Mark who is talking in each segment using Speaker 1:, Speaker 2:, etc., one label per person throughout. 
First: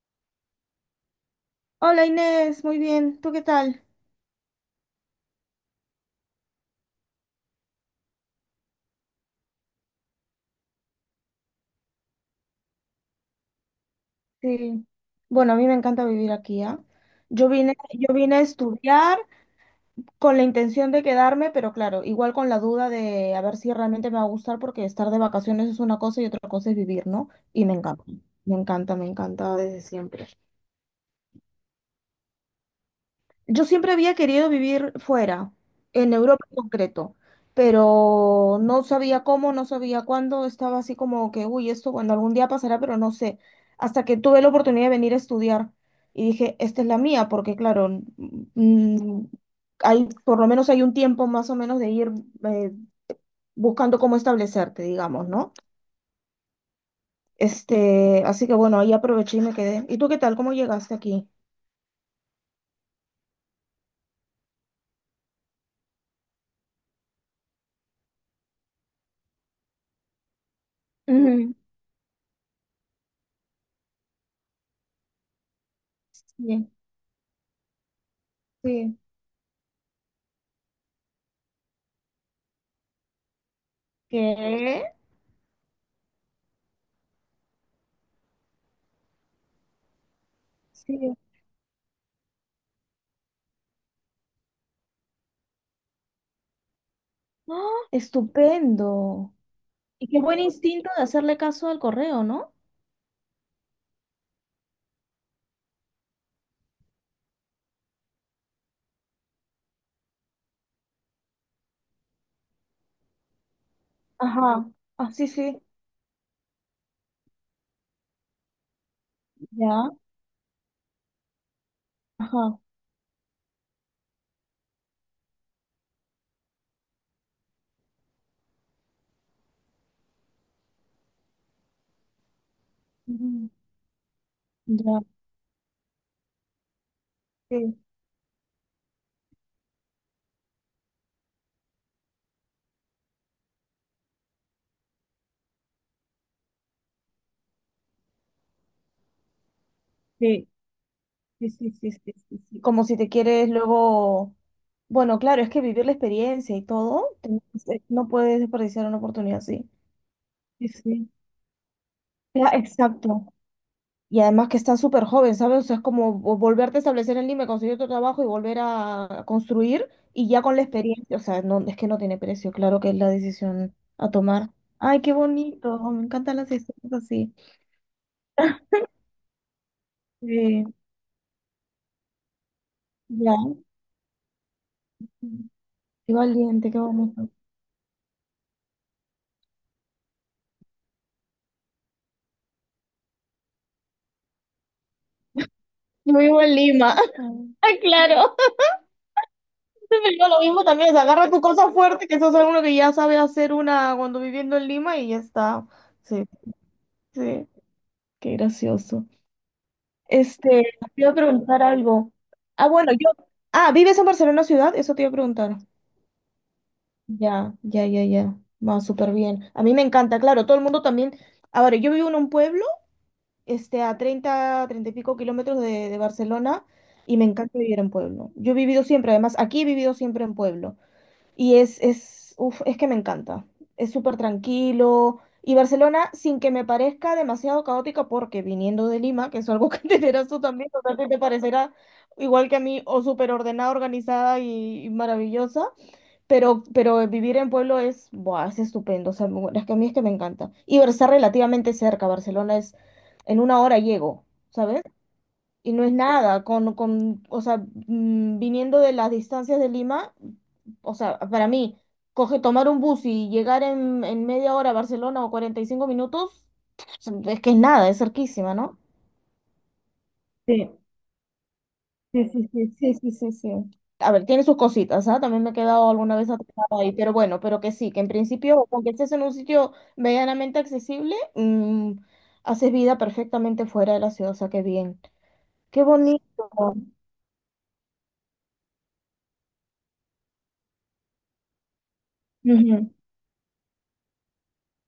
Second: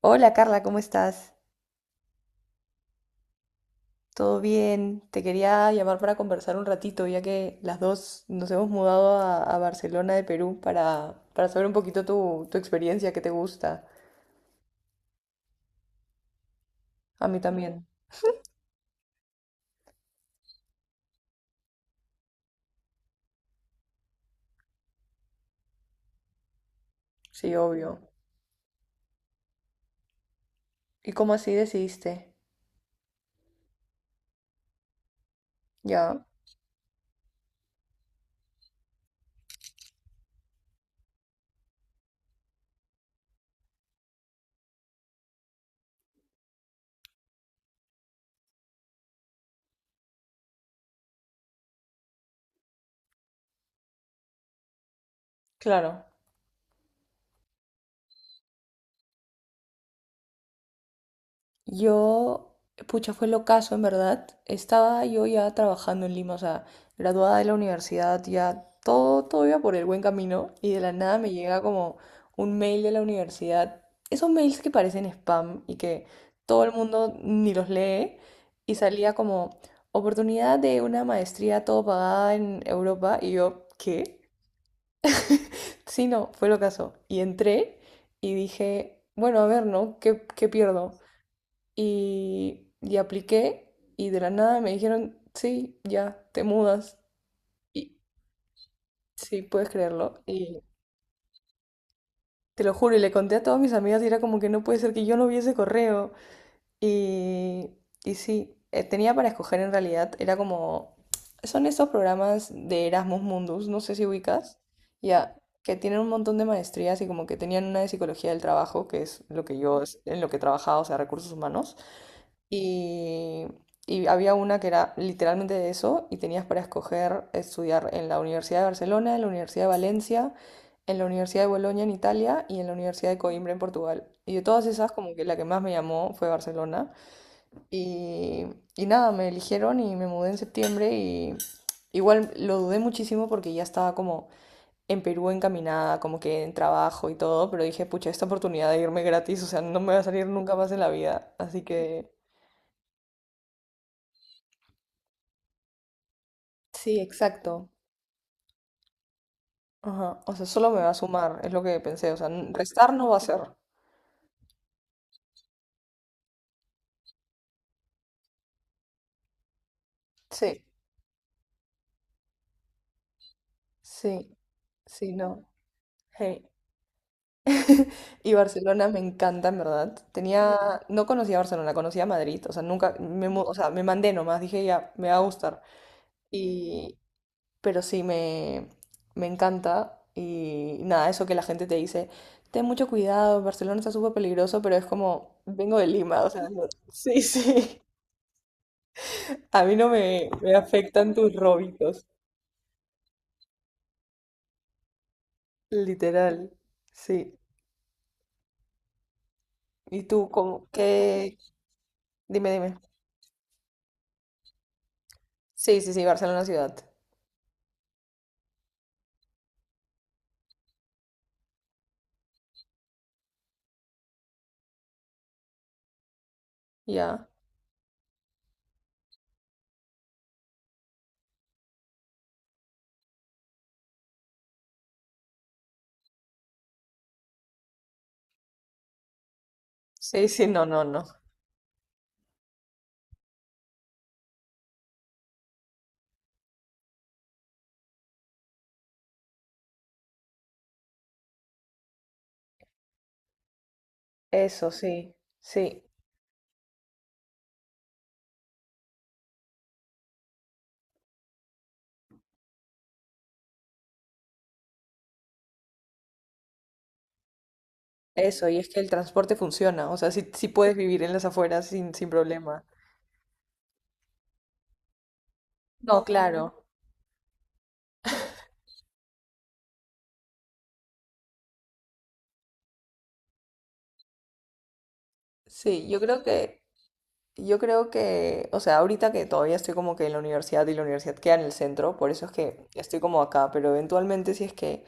Speaker 1: Hola Carla, ¿cómo estás?
Speaker 2: Hola Inés, muy bien. ¿Tú qué tal?
Speaker 1: ¿Todo bien? Te quería llamar para conversar un ratito, ya que las dos nos hemos mudado a Barcelona de Perú para saber un poquito tu experiencia, qué te gusta.
Speaker 2: Sí. Bueno, a mí me encanta vivir aquí, ¿ah?
Speaker 1: A mí
Speaker 2: Yo vine,
Speaker 1: también,
Speaker 2: yo vine a estudiar con la intención de quedarme, pero claro, igual con la duda de a ver si realmente me va a gustar, porque estar de vacaciones es una cosa y otra cosa es vivir, ¿no?
Speaker 1: sí,
Speaker 2: Y me
Speaker 1: obvio.
Speaker 2: encanta, me encanta, me encanta desde siempre.
Speaker 1: ¿Y cómo así decidiste?
Speaker 2: Yo siempre había querido vivir fuera, en
Speaker 1: Ya,
Speaker 2: Europa en concreto, pero no sabía cómo, no sabía cuándo, estaba así como que, uy, esto, bueno, algún día pasará, pero no sé. Hasta que tuve la oportunidad de venir a estudiar y dije, esta es la mía, porque claro, mm, por lo menos hay un tiempo más o menos de ir eh, buscando cómo establecerte, digamos, ¿no?
Speaker 1: claro.
Speaker 2: Así que bueno, ahí aproveché y me quedé. ¿Y tú qué tal? ¿Cómo llegaste aquí?
Speaker 1: Yo, pucha, fue el ocaso, en verdad. Estaba yo ya trabajando en Lima, o sea, graduada de la universidad, ya todo, todo iba por el buen camino y de la nada me
Speaker 2: Ujú.
Speaker 1: llega como un mail de la universidad. Esos mails que parecen spam y que todo
Speaker 2: Sí,
Speaker 1: el mundo ni los lee y
Speaker 2: sí.
Speaker 1: salía como oportunidad de una maestría todo pagada en Europa y yo, ¿qué?
Speaker 2: ¿Qué?
Speaker 1: Sí, no, fue el ocaso. Y entré y dije, bueno, a ver, ¿no? ¿Qué pierdo?
Speaker 2: Sí.
Speaker 1: Y apliqué y de la nada me dijeron, sí, ya, te mudas.
Speaker 2: ¡Ah!
Speaker 1: Y
Speaker 2: Estupendo.
Speaker 1: sí, puedes
Speaker 2: Y qué
Speaker 1: creerlo.
Speaker 2: buen
Speaker 1: Y
Speaker 2: instinto de hacerle caso al correo, ¿no?
Speaker 1: te lo juro, y le conté a todas mis amigas y era como que no puede ser que yo no viese correo. Y, y sí, tenía para escoger en realidad, era como, son esos programas de Erasmus Mundus, no sé si ubicas,
Speaker 2: Ajá, ah, sí,
Speaker 1: ya,
Speaker 2: sí.
Speaker 1: que tienen un montón de maestrías y como que tenían una de psicología del trabajo, que es lo que yo,
Speaker 2: Ya,
Speaker 1: en lo que trabajaba, o sea, recursos humanos.
Speaker 2: ajá,
Speaker 1: Y, y había una que era literalmente de eso y tenías para escoger estudiar en la Universidad de Barcelona, en la Universidad de Valencia, en la Universidad de Bolonia en Italia y en la Universidad de
Speaker 2: mm,
Speaker 1: Coimbra en Portugal. Y de todas esas,
Speaker 2: ya.
Speaker 1: como que la que más me llamó fue Barcelona.
Speaker 2: Sí,
Speaker 1: Y, y nada, me eligieron y me mudé en septiembre y igual lo dudé muchísimo porque ya estaba como en Perú encaminada, como que en trabajo y todo, pero dije, pucha, esta oportunidad de irme gratis, o sea, no me va a salir
Speaker 2: sí,
Speaker 1: nunca más en la vida.
Speaker 2: sí,
Speaker 1: Así
Speaker 2: sí, sí, sí,
Speaker 1: que...
Speaker 2: sí, sí. Como si te quieres luego... Bueno, claro, es que vivir la experiencia y
Speaker 1: Sí,
Speaker 2: todo,
Speaker 1: exacto.
Speaker 2: no puedes desperdiciar una oportunidad así.
Speaker 1: Ajá. O sea,
Speaker 2: Sí,
Speaker 1: solo me va a
Speaker 2: sí.
Speaker 1: sumar, es lo que pensé. O sea,
Speaker 2: Ya,
Speaker 1: restar no va a
Speaker 2: exacto.
Speaker 1: ser.
Speaker 2: Y además que está súper joven, ¿sabes? O sea, es como volverte a establecer en Lima, conseguir otro trabajo y volver a construir y ya con la
Speaker 1: Sí,
Speaker 2: experiencia, o sea, no, es que no tiene precio, claro que es la decisión a
Speaker 1: sí,
Speaker 2: tomar. Ay,
Speaker 1: sí,
Speaker 2: qué
Speaker 1: no.
Speaker 2: bonito, me encantan
Speaker 1: Hey.
Speaker 2: las historias así.
Speaker 1: Y Barcelona me encanta, en verdad. Tenía,
Speaker 2: Sí,
Speaker 1: no conocía Barcelona, conocía Madrid. O sea, nunca,
Speaker 2: ya,
Speaker 1: o sea, me mandé nomás, dije ya, me va a gustar.
Speaker 2: qué valiente, qué
Speaker 1: Y,
Speaker 2: bonito.
Speaker 1: pero sí, me encanta. Y nada, eso que la gente te dice, ten mucho cuidado, Barcelona está súper peligroso, pero es como, vengo de
Speaker 2: Yo
Speaker 1: Lima, o
Speaker 2: vivo
Speaker 1: sea,
Speaker 2: en Lima.
Speaker 1: sí,
Speaker 2: Ay,
Speaker 1: sí.
Speaker 2: claro.
Speaker 1: A mí no
Speaker 2: Siempre digo
Speaker 1: me,
Speaker 2: lo
Speaker 1: me
Speaker 2: mismo también, o sea,
Speaker 1: afectan
Speaker 2: agarra
Speaker 1: tus
Speaker 2: tu cosa
Speaker 1: robitos,
Speaker 2: fuerte, que eso es algo que ya sabe hacer una cuando viviendo en Lima y ya está. Sí,
Speaker 1: literal. Sí.
Speaker 2: sí, qué gracioso.
Speaker 1: ¿Y tú
Speaker 2: Este,
Speaker 1: cómo?
Speaker 2: Te iba a
Speaker 1: ¿Qué?
Speaker 2: preguntar algo.
Speaker 1: Dime,
Speaker 2: Ah,
Speaker 1: dime.
Speaker 2: bueno, yo. Ah, ¿vives en Barcelona ciudad? Eso te iba a preguntar.
Speaker 1: Sí, sí, sí, Barcelona ciudad.
Speaker 2: Ya, ya, ya, ya. Va súper bien. A mí me encanta, claro, todo el mundo también. Ahora, yo vivo en un pueblo, a treinta y pico kilómetros de Barcelona, y me
Speaker 1: Ya.
Speaker 2: encanta vivir en pueblo. Yo he vivido siempre, además, aquí he vivido siempre en pueblo. Y uf, es que me encanta. Es súper tranquilo. Y Barcelona, sin que me parezca demasiado caótica, porque viniendo de Lima, que es algo que entenderás
Speaker 1: Sí,
Speaker 2: tú
Speaker 1: sí, no,
Speaker 2: también, o
Speaker 1: no,
Speaker 2: sea,
Speaker 1: no.
Speaker 2: que te parecerá igual que a mí, o súper ordenada, organizada y maravillosa, pero vivir en pueblo es, buah, es estupendo. O sea, es que a mí es que me encanta. Y estar relativamente cerca. Barcelona es, en una hora llego,
Speaker 1: Eso,
Speaker 2: ¿sabes?
Speaker 1: sí,
Speaker 2: Y no
Speaker 1: sí.
Speaker 2: es nada, o sea, viniendo de las distancias de Lima, o sea, para mí, tomar un bus y llegar en media hora a Barcelona o 45 minutos, es que es nada, es
Speaker 1: Eso,
Speaker 2: cerquísima,
Speaker 1: y es
Speaker 2: ¿no?
Speaker 1: que el transporte funciona. O sea, sí, sí
Speaker 2: Sí,
Speaker 1: puedes vivir en las afueras sin
Speaker 2: sí, sí,
Speaker 1: problema.
Speaker 2: sí, sí, sí, sí, sí. A ver, tiene sus cositas, ¿ah? También me he quedado
Speaker 1: No,
Speaker 2: alguna vez
Speaker 1: claro.
Speaker 2: atrapada ahí, pero bueno, pero que sí, que en principio, aunque estés en un sitio medianamente accesible, haces vida perfectamente fuera de la ciudad, o sea, qué bien. Qué
Speaker 1: Sí, yo creo
Speaker 2: bonito.
Speaker 1: que, yo creo que, o sea, ahorita que todavía estoy como que en la universidad y la universidad queda en el centro, por eso es que
Speaker 2: Ujú,
Speaker 1: estoy como acá, pero eventualmente si es que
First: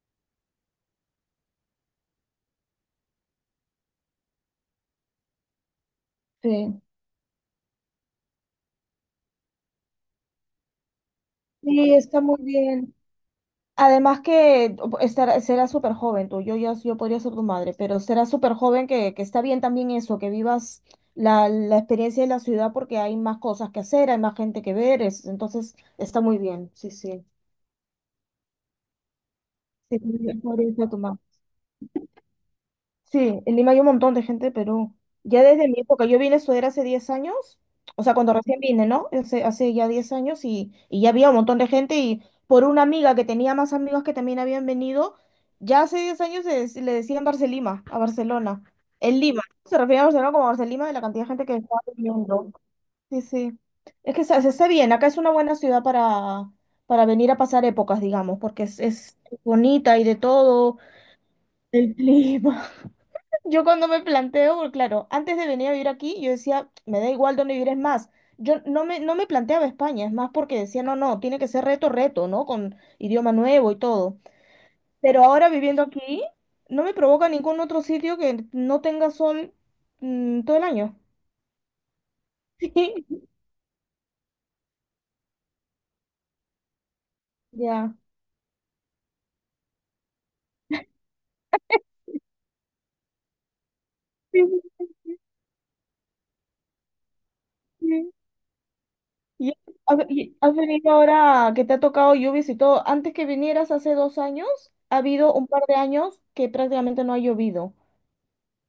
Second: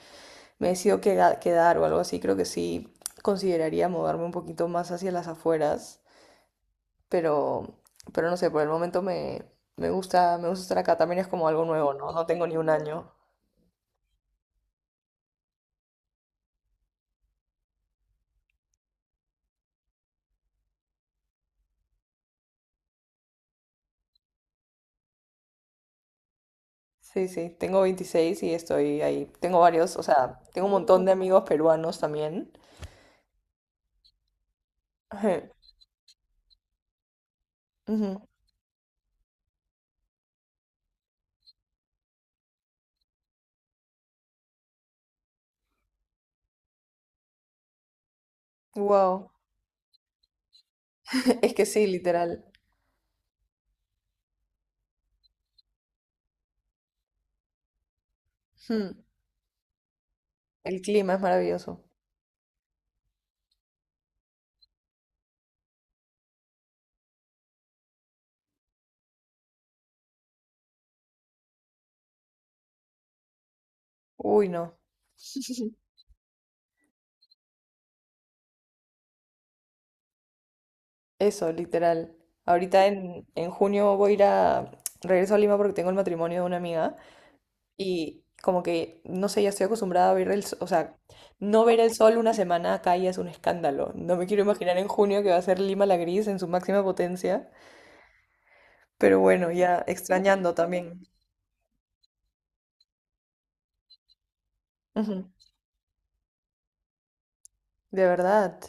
Speaker 1: me decido quedar o algo así, creo que sí consideraría mudarme un poquito más hacia las afueras,
Speaker 2: sí.
Speaker 1: pero, pero no sé, por el momento me, me gusta estar acá, también es como algo nuevo,
Speaker 2: Sí,
Speaker 1: ¿no?
Speaker 2: está
Speaker 1: No
Speaker 2: muy
Speaker 1: tengo ni un
Speaker 2: bien.
Speaker 1: año.
Speaker 2: Además que estará, será súper joven tú, yo, yo podría ser tu madre, pero será súper joven que, está bien también eso, que vivas la experiencia de la ciudad porque hay más cosas que hacer, hay más gente que ver, entonces está muy bien, sí, sí.
Speaker 1: Sí, sí, tengo 26 y estoy ahí. Tengo varios,
Speaker 2: Sí,
Speaker 1: o
Speaker 2: sí,
Speaker 1: sea, tengo un
Speaker 2: podría ser tu
Speaker 1: montón de
Speaker 2: madre.
Speaker 1: amigos peruanos también.
Speaker 2: Sí, en Lima hay un montón de gente de Perú.
Speaker 1: Ajá,
Speaker 2: Ya desde mi época, yo vine a estudiar hace 10 años, o sea,
Speaker 1: ujú.
Speaker 2: cuando recién vine, ¿no? Hace ya 10 años y ya había un montón de gente y por una amiga que tenía más amigos que también habían venido, ya hace 10 años le decían Barcelima, a Barcelona. En
Speaker 1: Wow,
Speaker 2: Lima, se refería a Barcelona como Barcelima de la cantidad de gente
Speaker 1: es
Speaker 2: que
Speaker 1: que
Speaker 2: estaba
Speaker 1: sí, literal.
Speaker 2: viniendo. Sí, sí. Es que se está bien, acá es una buena ciudad para, venir a pasar épocas, digamos, porque es,
Speaker 1: Hmm.
Speaker 2: es bonita y de todo,
Speaker 1: El clima es maravilloso.
Speaker 2: el clima. Yo cuando me planteo, porque claro, antes de venir a vivir aquí, yo decía, me da igual dónde vivir, es más, yo no me planteaba España, es más porque decía, no, no, tiene que ser reto, reto, ¿no? Con idioma nuevo y todo.
Speaker 1: Uy, no.
Speaker 2: Pero ahora viviendo aquí, no me provoca ningún otro sitio que no tenga sol todo el año.
Speaker 1: Eso, literal. Ahorita en, en junio voy a ir a... Regreso a Lima porque tengo el matrimonio de una amiga
Speaker 2: Ya.
Speaker 1: y como que, no sé, ya estoy acostumbrada a ver el... O sea, no ver el sol una semana acá ya es un escándalo. No me
Speaker 2: Sí,
Speaker 1: quiero
Speaker 2: sí,
Speaker 1: imaginar en junio que va a ser Lima la gris en su máxima potencia.
Speaker 2: sí.
Speaker 1: Pero bueno,
Speaker 2: ¿Y
Speaker 1: ya
Speaker 2: has y
Speaker 1: extrañando
Speaker 2: has venido
Speaker 1: también.
Speaker 2: ahora que te ha tocado lluvias y todo? Antes que vinieras hace 2 años, ha
Speaker 1: Ujú.
Speaker 2: habido un par de años que prácticamente no ha llovido.
Speaker 1: De verdad.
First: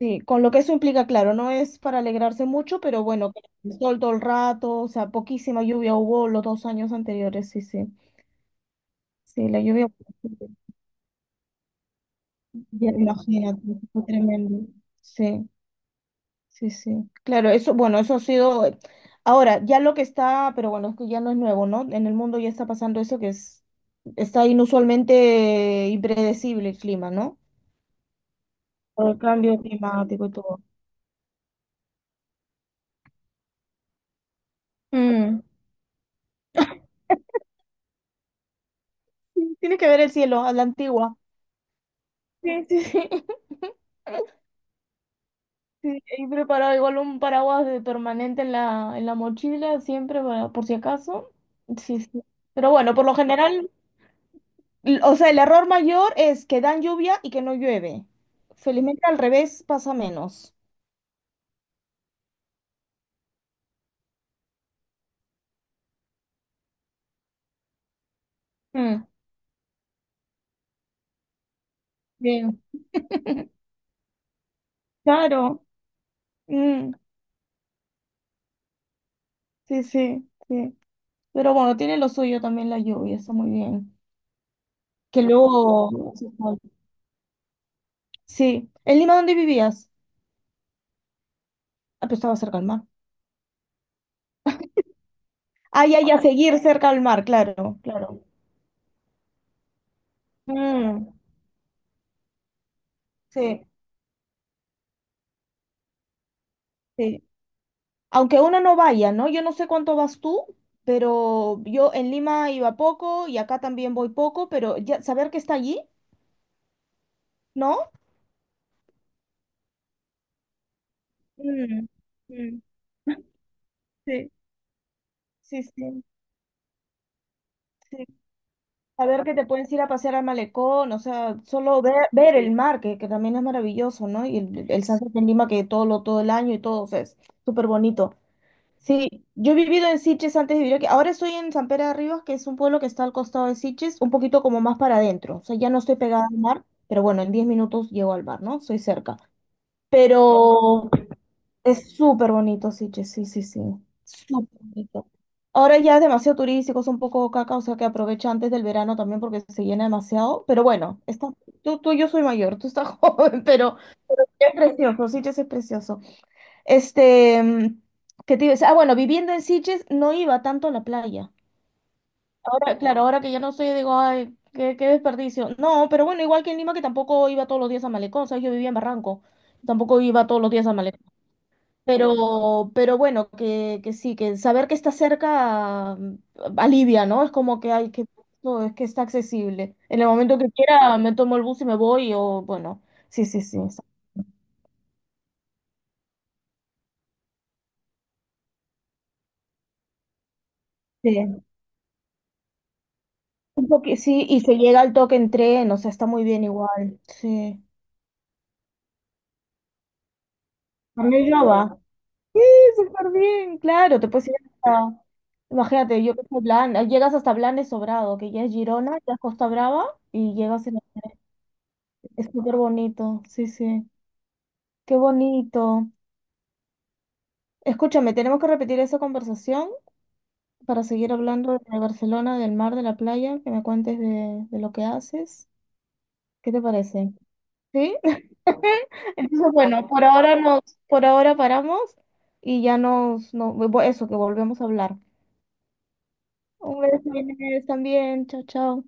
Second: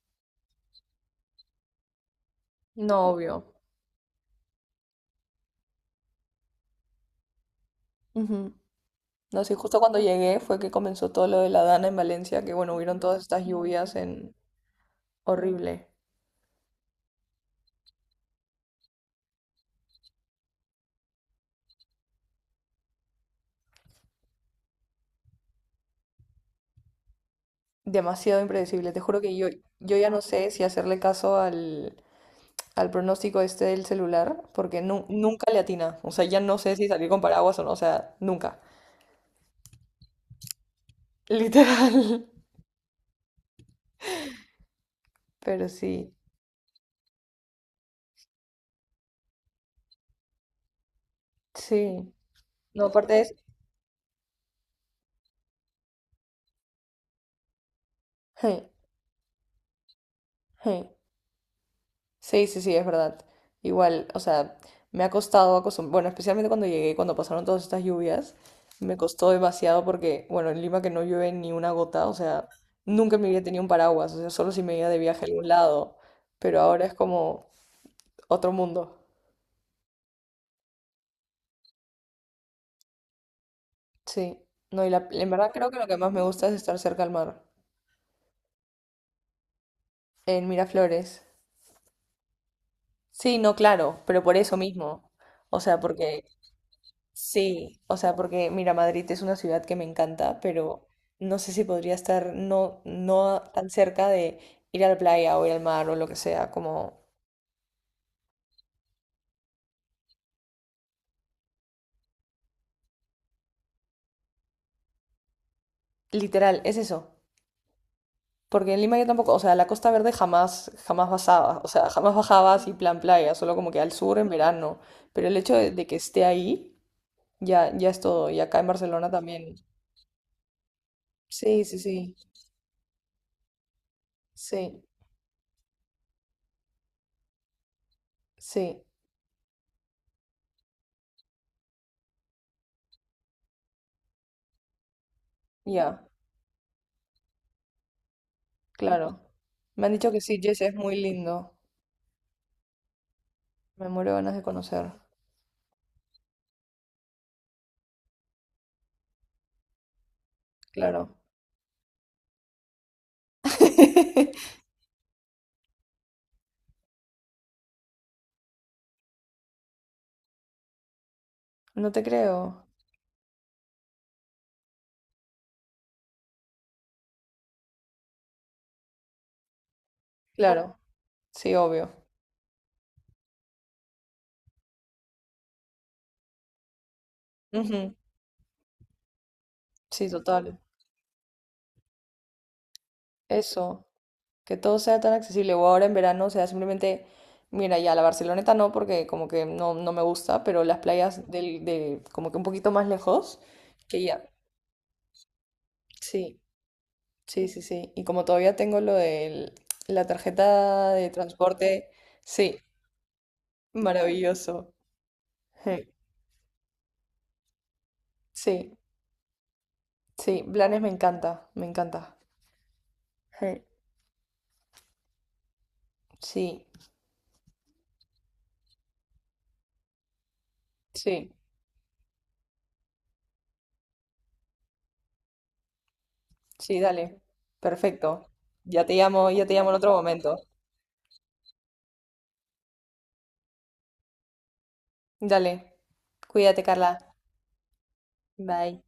Speaker 2: Sí, con lo que eso implica, claro, no es para alegrarse mucho, pero
Speaker 1: No,
Speaker 2: bueno, que
Speaker 1: obvio.
Speaker 2: el sol todo el rato, o sea, poquísima lluvia hubo los 2 años anteriores, sí, sí.
Speaker 1: Ujú. No
Speaker 2: Sí,
Speaker 1: sé,
Speaker 2: la
Speaker 1: justo
Speaker 2: lluvia,
Speaker 1: cuando llegué fue que comenzó todo lo de la Dana en Valencia, que bueno,
Speaker 2: ya
Speaker 1: hubieron
Speaker 2: me
Speaker 1: todas estas
Speaker 2: imagino,
Speaker 1: lluvias
Speaker 2: fue
Speaker 1: en...
Speaker 2: tremendo. Sí,
Speaker 1: Horrible.
Speaker 2: sí, sí. Claro, eso, bueno, eso ha sido. Ahora, ya lo que está, pero bueno, es que ya no es nuevo, ¿no? En el mundo ya está pasando eso que es, está inusualmente impredecible el clima, ¿no?
Speaker 1: Demasiado impredecible. Te
Speaker 2: Por el
Speaker 1: juro que yo,
Speaker 2: cambio
Speaker 1: yo ya no
Speaker 2: climático y
Speaker 1: sé
Speaker 2: todo.
Speaker 1: si hacerle caso al pronóstico este del celular, porque
Speaker 2: Mm.
Speaker 1: nunca le atina. O sea, ya no sé si salir con paraguas o no, o sea, nunca.
Speaker 2: Tiene que ver el cielo, a la antigua.
Speaker 1: Literal.
Speaker 2: Sí, sí, sí.
Speaker 1: Pero
Speaker 2: Sí,
Speaker 1: sí,
Speaker 2: y preparado igual un paraguas de permanente en la mochila, siempre, por si acaso. Sí,
Speaker 1: sí.
Speaker 2: sí. Pero
Speaker 1: No,
Speaker 2: bueno, por lo
Speaker 1: aparte es...
Speaker 2: general, o sea, el error mayor es que dan lluvia y que no llueve. Felizmente al revés pasa menos.
Speaker 1: Sí, sí, sí, es verdad. Igual, o sea, me ha costado acostumbrar, bueno, especialmente cuando llegué, cuando pasaron todas estas lluvias, me
Speaker 2: Mm,
Speaker 1: costó demasiado porque, bueno, en Lima que no llueve ni una gota, o sea,
Speaker 2: bien,
Speaker 1: nunca en mi vida tenía un paraguas, o sea, solo si me iba de viaje a algún
Speaker 2: claro.
Speaker 1: lado, pero ahora
Speaker 2: Mm,
Speaker 1: es como otro mundo.
Speaker 2: sí, sí, sí. Pero bueno, tiene lo suyo también la lluvia, está muy bien.
Speaker 1: Sí, no, y la,
Speaker 2: Que
Speaker 1: en verdad creo que lo
Speaker 2: luego...
Speaker 1: que más me gusta es estar cerca al mar,
Speaker 2: Sí. ¿En Lima dónde vivías?
Speaker 1: en Miraflores.
Speaker 2: Ah, pero estaba cerca al mar.
Speaker 1: Sí, no, claro, pero por eso mismo, o sea,
Speaker 2: Ah, ya, ya,
Speaker 1: porque
Speaker 2: seguir cerca al mar, claro,
Speaker 1: sí, o
Speaker 2: claro.
Speaker 1: sea, porque mira, Madrid es una ciudad que me encanta, pero
Speaker 2: Mm,
Speaker 1: no sé si podría estar no, no
Speaker 2: sí.
Speaker 1: tan cerca de ir a la playa o ir al mar o lo que sea, como
Speaker 2: Sí. Aunque uno no vaya, ¿no? Yo no sé cuánto vas tú, pero yo en Lima iba poco y acá también voy poco, pero ya saber que está allí,
Speaker 1: literal, es eso.
Speaker 2: ¿no?
Speaker 1: Porque en Lima yo tampoco, o sea, la Costa Verde jamás, jamás bajaba, o
Speaker 2: Mm,
Speaker 1: sea, jamás bajaba
Speaker 2: mm,
Speaker 1: así plan playa, solo como que al sur en
Speaker 2: sí,
Speaker 1: verano. Pero el hecho
Speaker 2: sí,
Speaker 1: de que
Speaker 2: sí,
Speaker 1: esté ahí, ya, ya es
Speaker 2: sí.
Speaker 1: todo. Y acá en Barcelona
Speaker 2: Saber que te
Speaker 1: también.
Speaker 2: puedes ir a pasear al malecón, o sea,
Speaker 1: Sí, sí,
Speaker 2: solo ver,
Speaker 1: sí,
Speaker 2: ver el mar, que también es maravilloso, ¿no? Y el
Speaker 1: sí,
Speaker 2: sunset en Lima, que todo todo el año y todo, o sea, es súper bonito.
Speaker 1: sí,
Speaker 2: Sí, yo he vivido en Sitges antes de vivir aquí. Ahora estoy en San Pere de Ribas, que es un pueblo que está al costado de Sitges, un poquito como más para adentro. O sea, ya no estoy
Speaker 1: ya,
Speaker 2: pegada al mar, pero bueno, en 10 minutos llego al mar, ¿no? Soy cerca.
Speaker 1: claro. Me han dicho que sí, Jess, es
Speaker 2: Pero
Speaker 1: muy lindo.
Speaker 2: es súper bonito Sitges, sí, sí, sí.
Speaker 1: Me muero de ganas de
Speaker 2: Súper
Speaker 1: conocer,
Speaker 2: bonito. Ahora ya es demasiado turístico, es un poco caca, o sea que aprovecha antes del verano también porque se llena demasiado. Pero bueno,
Speaker 1: claro.
Speaker 2: tú, yo soy mayor, tú estás joven, pero es precioso, Sitges es precioso. Este, mm, ¿Qué te iba a decir? Ah, bueno, viviendo en Sitges no iba tanto a la playa.
Speaker 1: No te creo,
Speaker 2: Claro, ahora que ya no estoy, digo, ay, qué desperdicio. No, pero bueno, igual que en Lima, que tampoco iba todos los días a Malecón, ¿sabes? Yo vivía en Barranco, tampoco iba todos los días a
Speaker 1: claro,
Speaker 2: Malecón.
Speaker 1: sí, obvio.
Speaker 2: Pero bueno, que sí, que saber que está cerca alivia, ¿no? Es como que hay
Speaker 1: Ujú.
Speaker 2: que, no, es que está accesible. En el
Speaker 1: Sí,
Speaker 2: momento que
Speaker 1: total.
Speaker 2: quiera, me tomo el bus y me voy, o bueno, sí, sí, sí.
Speaker 1: Eso, que todo sea tan accesible. O ahora en verano, o sea, simplemente, mira, ya la Barceloneta no, porque como que no, no me gusta, pero las playas
Speaker 2: Sí.
Speaker 1: del, de, como que un poquito más lejos, que ya.
Speaker 2: Sí, y se llega al toque en tren, o sea, está muy
Speaker 1: Sí,
Speaker 2: bien igual.
Speaker 1: sí,
Speaker 2: Sí.
Speaker 1: sí, sí. Y como todavía tengo lo de la tarjeta
Speaker 2: A
Speaker 1: de
Speaker 2: mí ya va.
Speaker 1: transporte,
Speaker 2: Sí,
Speaker 1: sí,
Speaker 2: súper bien, claro, te puedes ir
Speaker 1: maravilloso.
Speaker 2: hasta.
Speaker 1: Sí,
Speaker 2: Imagínate, yo que soy Blan, llegas hasta Blanes Sobrado, que ya es
Speaker 1: sí,
Speaker 2: Girona, ya es Costa Brava, y
Speaker 1: sí,
Speaker 2: llegas en.
Speaker 1: Blanes me encanta, me encanta.
Speaker 2: Es súper bonito, sí,
Speaker 1: Mm.
Speaker 2: sí. Qué bonito.
Speaker 1: Sí,
Speaker 2: Escúchame, tenemos que repetir esa conversación para seguir
Speaker 1: sí,
Speaker 2: hablando de Barcelona, del mar, de la playa, que me cuentes de lo que haces. ¿Qué te
Speaker 1: sí,
Speaker 2: parece?
Speaker 1: dale.
Speaker 2: ¿Sí?
Speaker 1: Perfecto. Ya
Speaker 2: Entonces,
Speaker 1: te llamo en
Speaker 2: bueno,
Speaker 1: otro momento.
Speaker 2: por ahora paramos y no, eso, que volvemos a hablar.
Speaker 1: Dale. Cuídate,
Speaker 2: Un
Speaker 1: Carla.
Speaker 2: beso, Inés, también. Chao,
Speaker 1: Bye.
Speaker 2: chao.